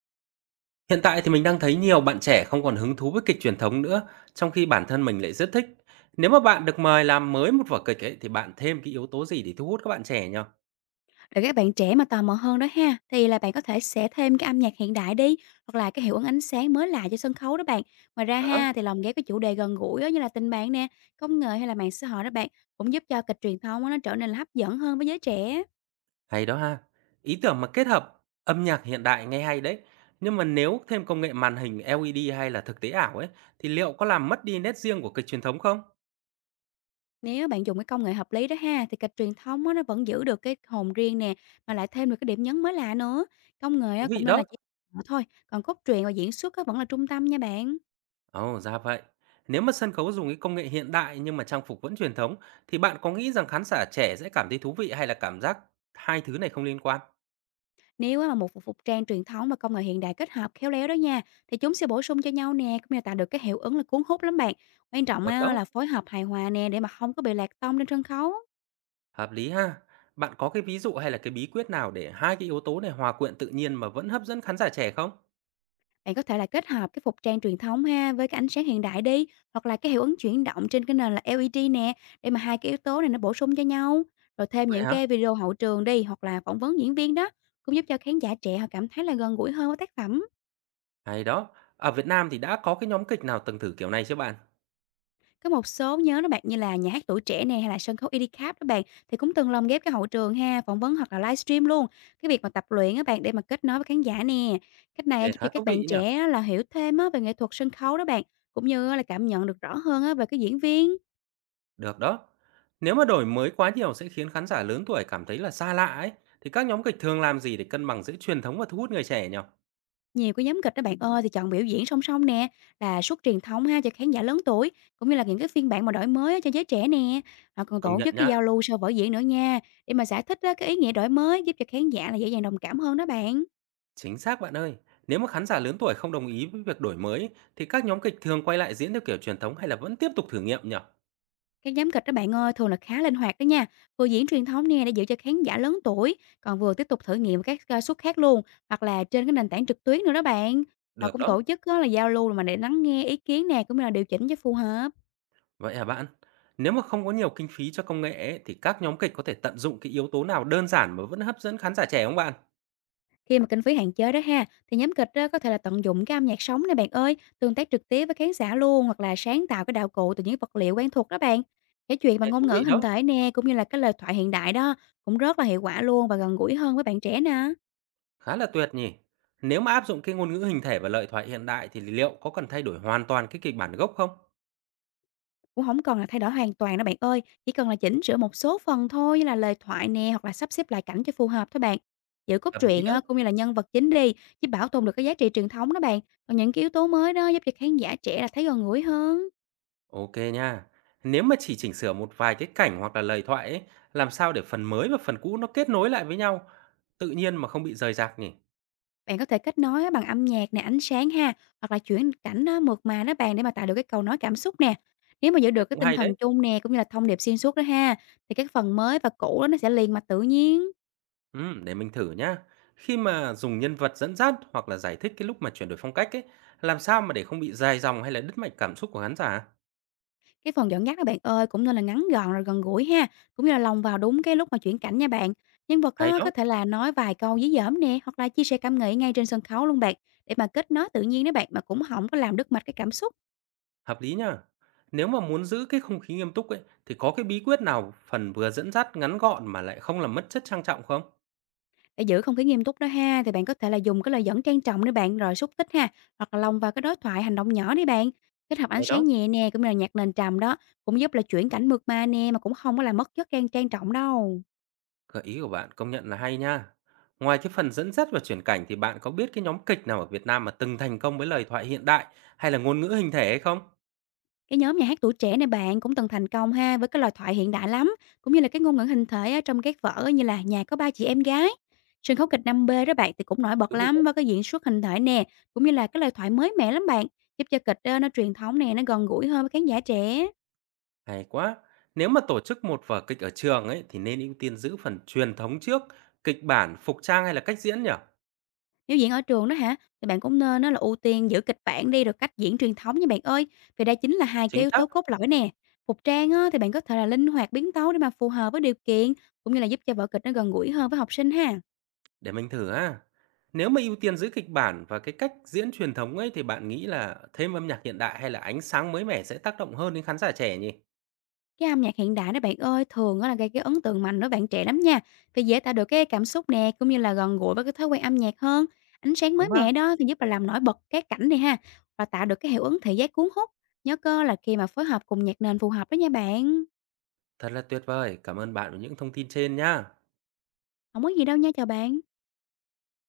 Hiện tại thì mình đang thấy nhiều bạn trẻ không còn hứng thú với kịch truyền thống nữa, trong khi bản thân mình lại rất thích. Nếu mà bạn được mời làm mới một vở kịch ấy, thì bạn thêm cái yếu tố gì để thu hút các bạn trẻ nhỉ? Để các bạn trẻ mà tò mò hơn đó ha, thì là bạn có thể sẽ thêm cái âm nhạc hiện đại đi, hoặc là cái hiệu ứng ánh sáng mới lạ cho sân khấu đó bạn. Ngoài ra Đó. ha, thì lồng ghép cái chủ đề gần gũi á, như là tình bạn nè, công nghệ hay là mạng xã hội đó bạn, cũng giúp cho kịch truyền thống á, nó trở nên là hấp dẫn hơn với giới trẻ. Hay đó ha. Ý tưởng mà kết hợp âm nhạc hiện đại nghe hay đấy. Nhưng mà nếu thêm công nghệ màn hình LED hay là thực tế ảo ấy, thì liệu có làm mất đi nét riêng của kịch truyền thống không? Nếu bạn dùng cái công nghệ hợp lý đó ha, thì kịch truyền thống á, nó vẫn giữ được cái hồn riêng nè, mà lại thêm được cái điểm nhấn mới lạ nữa. Công nghệ Thú á, vị cũng nên đó. là chỉ thôi, còn cốt truyện và diễn xuất á, vẫn là trung tâm nha bạn. Ồ, ra vậy. Nếu mà sân khấu dùng cái công nghệ hiện đại nhưng mà trang phục vẫn truyền thống, thì bạn có nghĩ rằng khán giả trẻ sẽ cảm thấy thú vị hay là cảm giác hai thứ này không liên quan? Nếu á mà một phục phục trang truyền thống và công nghệ hiện đại kết hợp khéo léo đó nha, thì chúng sẽ bổ sung cho nhau nè, cũng như là tạo được cái hiệu ứng là cuốn hút lắm bạn. Quan trọng Được á đó, là phối hợp hài hòa nè để mà không có bị lạc tông lên sân khấu. hợp lý ha. Bạn có cái ví dụ hay là cái bí quyết nào để hai cái yếu tố này hòa quyện tự nhiên mà vẫn hấp dẫn khán giả trẻ không? Bạn có thể là kết hợp cái phục trang truyền thống ha với cái ánh sáng hiện đại đi, hoặc là cái hiệu ứng chuyển động trên cái nền là LED nè, để mà hai cái yếu tố này nó bổ sung cho nhau. Rồi thêm Vậy những hả? cái video hậu trường đi, hoặc là phỏng vấn diễn viên đó, cũng giúp cho khán giả trẻ họ cảm thấy là gần gũi hơn với tác phẩm. Hay đó. Ở Việt Nam thì đã có cái nhóm kịch nào từng thử kiểu này chưa bạn? Có một số nhóm đó bạn như là Nhà hát Tuổi Trẻ nè hay là sân khấu IDCAP đó bạn thì cũng từng lồng ghép cái hậu trường ha, phỏng vấn hoặc là livestream luôn. Cái việc mà tập luyện á bạn để mà kết nối với khán giả nè. Cách này á, Nghe giúp khá cho thú các bạn vị nhỉ? trẻ á là hiểu thêm á về nghệ thuật sân khấu đó bạn, cũng như á là cảm nhận được rõ hơn á về cái diễn viên. Được đó. Nếu mà đổi mới quá nhiều sẽ khiến khán giả lớn tuổi cảm thấy là xa lạ ấy, thì các nhóm kịch thường làm gì để cân bằng giữa truyền thống và thu hút người trẻ nhỉ? Nhiều cái nhóm kịch đó bạn ơi thì chọn biểu diễn song song nè, là suốt truyền thống ha cho khán giả lớn tuổi, cũng như là những cái phiên bản mà đổi mới á cho giới trẻ nè. Họ còn Công tổ nhận chức cái nhá, giao lưu sau vở diễn nữa nha, để mà giải thích á cái ý nghĩa đổi mới, giúp cho khán giả là dễ dàng đồng cảm hơn đó bạn. chính xác bạn ơi. Nếu mà khán giả lớn tuổi không đồng ý với việc đổi mới thì các nhóm kịch thường quay lại diễn theo kiểu truyền thống hay là vẫn tiếp tục thử nghiệm nhỉ? Các nhóm kịch đó bạn ơi thường là khá linh hoạt đó nha, vừa diễn truyền thống nè để giữ cho khán giả lớn tuổi, còn vừa tiếp tục thử nghiệm các ca suất khác luôn, hoặc là trên cái nền tảng trực tuyến nữa đó bạn. Họ Được cũng đó. tổ chức đó là giao lưu, mà để lắng nghe ý kiến nè, cũng như là điều chỉnh cho phù hợp. Vậy hả bạn? Nếu mà không có nhiều kinh phí cho công nghệ ấy, thì các nhóm kịch có thể tận dụng cái yếu tố nào đơn giản mà vẫn hấp dẫn khán giả trẻ không bạn? Khi mà kinh phí hạn chế đó ha, thì nhóm kịch đó có thể là tận dụng cái âm nhạc sống này bạn ơi, tương tác trực tiếp với khán giả luôn, hoặc là sáng tạo cái đạo cụ từ những vật liệu quen thuộc đó bạn. Kể chuyện bằng Ê, thú ngôn ngữ vị hình đó, thể nè, cũng như là cái lời thoại hiện đại đó, cũng rất là hiệu quả luôn và gần gũi hơn với bạn trẻ nè. khá là tuyệt nhỉ. Nếu mà áp dụng cái ngôn ngữ hình thể và lời thoại hiện đại thì liệu có cần thay đổi hoàn toàn cái kịch bản gốc không? Cũng không cần là thay đổi hoàn toàn đâu bạn ơi, chỉ cần là chỉnh sửa một số phần thôi, như là lời thoại nè, hoặc là sắp xếp lại cảnh cho phù hợp thôi bạn. Giữ cốt Hợp lý truyện đấy. á, cũng như là nhân vật chính đi, giúp bảo tồn được cái giá trị truyền thống đó bạn. Còn những cái yếu tố mới đó giúp cho khán giả trẻ là thấy gần gũi hơn. Ok nha. Nếu mà chỉ chỉnh sửa một vài cái cảnh hoặc là lời thoại ấy, làm sao để phần mới và phần cũ nó kết nối lại với nhau tự nhiên mà không bị rời rạc nhỉ? Bạn có thể kết nối á bằng âm nhạc nè, ánh sáng ha, hoặc là chuyển cảnh nó mượt mà đó bạn, để mà tạo được cái cầu nói cảm xúc nè. Nếu mà giữ Thế được cái cũng tinh hay thần đấy. chung nè, cũng như là thông điệp xuyên suốt đó ha, thì các phần mới và cũ đó nó sẽ liền mà tự nhiên. Để mình thử nhá. Khi mà dùng nhân vật dẫn dắt hoặc là giải thích cái lúc mà chuyển đổi phong cách ấy, làm sao mà để không bị dài dòng hay là đứt mạch cảm xúc của khán giả? Cái phần dẫn dắt đó bạn ơi, cũng nên là ngắn gọn rồi gần gũi ha, cũng như là lồng vào đúng cái lúc mà chuyển cảnh nha bạn. Nhân vật Hay á, có đó, thể là nói vài câu dí dỏm nè, hoặc là chia sẻ cảm nghĩ ngay trên sân khấu luôn bạn, để mà kết nối tự nhiên đó bạn, mà cũng không có làm đứt mạch cái cảm xúc. hợp lý nhá. Nếu mà muốn giữ cái không khí nghiêm túc ấy, thì có cái bí quyết nào phần vừa dẫn dắt ngắn gọn mà lại không làm mất chất trang trọng không? Để giữ không khí nghiêm túc đó ha, thì bạn có thể là dùng cái lời dẫn trang trọng để bạn, rồi xúc tích ha, hoặc là lồng vào cái đối thoại hành động nhỏ đi bạn. Kết hợp ánh Hay đó, sáng nhẹ nè, cũng như là nhạc nền trầm đó, cũng giúp là chuyển cảnh mượt mà nè, mà cũng không có làm mất chất trang trang trọng đâu. gợi ý của bạn công nhận là hay nha. Ngoài cái phần dẫn dắt và chuyển cảnh thì bạn có biết cái nhóm kịch nào ở Việt Nam mà từng thành công với lời thoại hiện đại hay là ngôn ngữ hình thể hay không? Cái nhóm nhà hát tuổi trẻ này bạn cũng từng thành công ha với cái lời thoại hiện đại lắm, cũng như là cái ngôn ngữ hình thể ở trong các vở như là Nhà có ba chị em gái. Sân khấu kịch 5B đó bạn thì cũng nổi bật Thú vị. lắm với cái diễn xuất hình thể nè, cũng như là cái lời thoại mới mẻ lắm bạn, giúp cho kịch nó truyền thống nè, nó gần gũi hơn với khán giả trẻ. Hay quá! Nếu mà tổ chức một vở kịch ở trường ấy thì nên ưu tiên giữ phần truyền thống trước, kịch bản, phục trang hay là cách diễn nhỉ? Nếu diễn ở trường đó hả, thì bạn cũng nên nó là ưu tiên giữ kịch bản đi rồi cách diễn truyền thống nha bạn ơi, vì đây chính là hai cái Chính yếu xác, tố cốt lõi nè. Phục trang á, thì bạn có thể là linh hoạt biến tấu để mà phù hợp với điều kiện, cũng như là giúp cho vở kịch nó gần gũi hơn với học sinh ha. để mình thử ha. Nếu mà ưu tiên giữ kịch bản và cái cách diễn truyền thống ấy thì bạn nghĩ là thêm âm nhạc hiện đại hay là ánh sáng mới mẻ sẽ tác động hơn đến khán giả trẻ nhỉ? Cái âm nhạc hiện đại đó bạn ơi, thường á là gây cái ấn tượng mạnh với bạn trẻ lắm nha, vì dễ tạo được cái cảm xúc nè, cũng như là gần gũi với cái thói quen âm nhạc hơn. Ánh sáng Đúng mới ha? mẻ đó thì giúp là làm nổi bật cái cảnh này ha, và tạo được cái hiệu ứng thị giác cuốn hút. Nhớ cơ là khi mà phối hợp cùng nhạc nền phù hợp đó nha bạn. Thật là tuyệt vời. Cảm ơn bạn về những thông tin trên nhá. Không có gì đâu nha, chào bạn.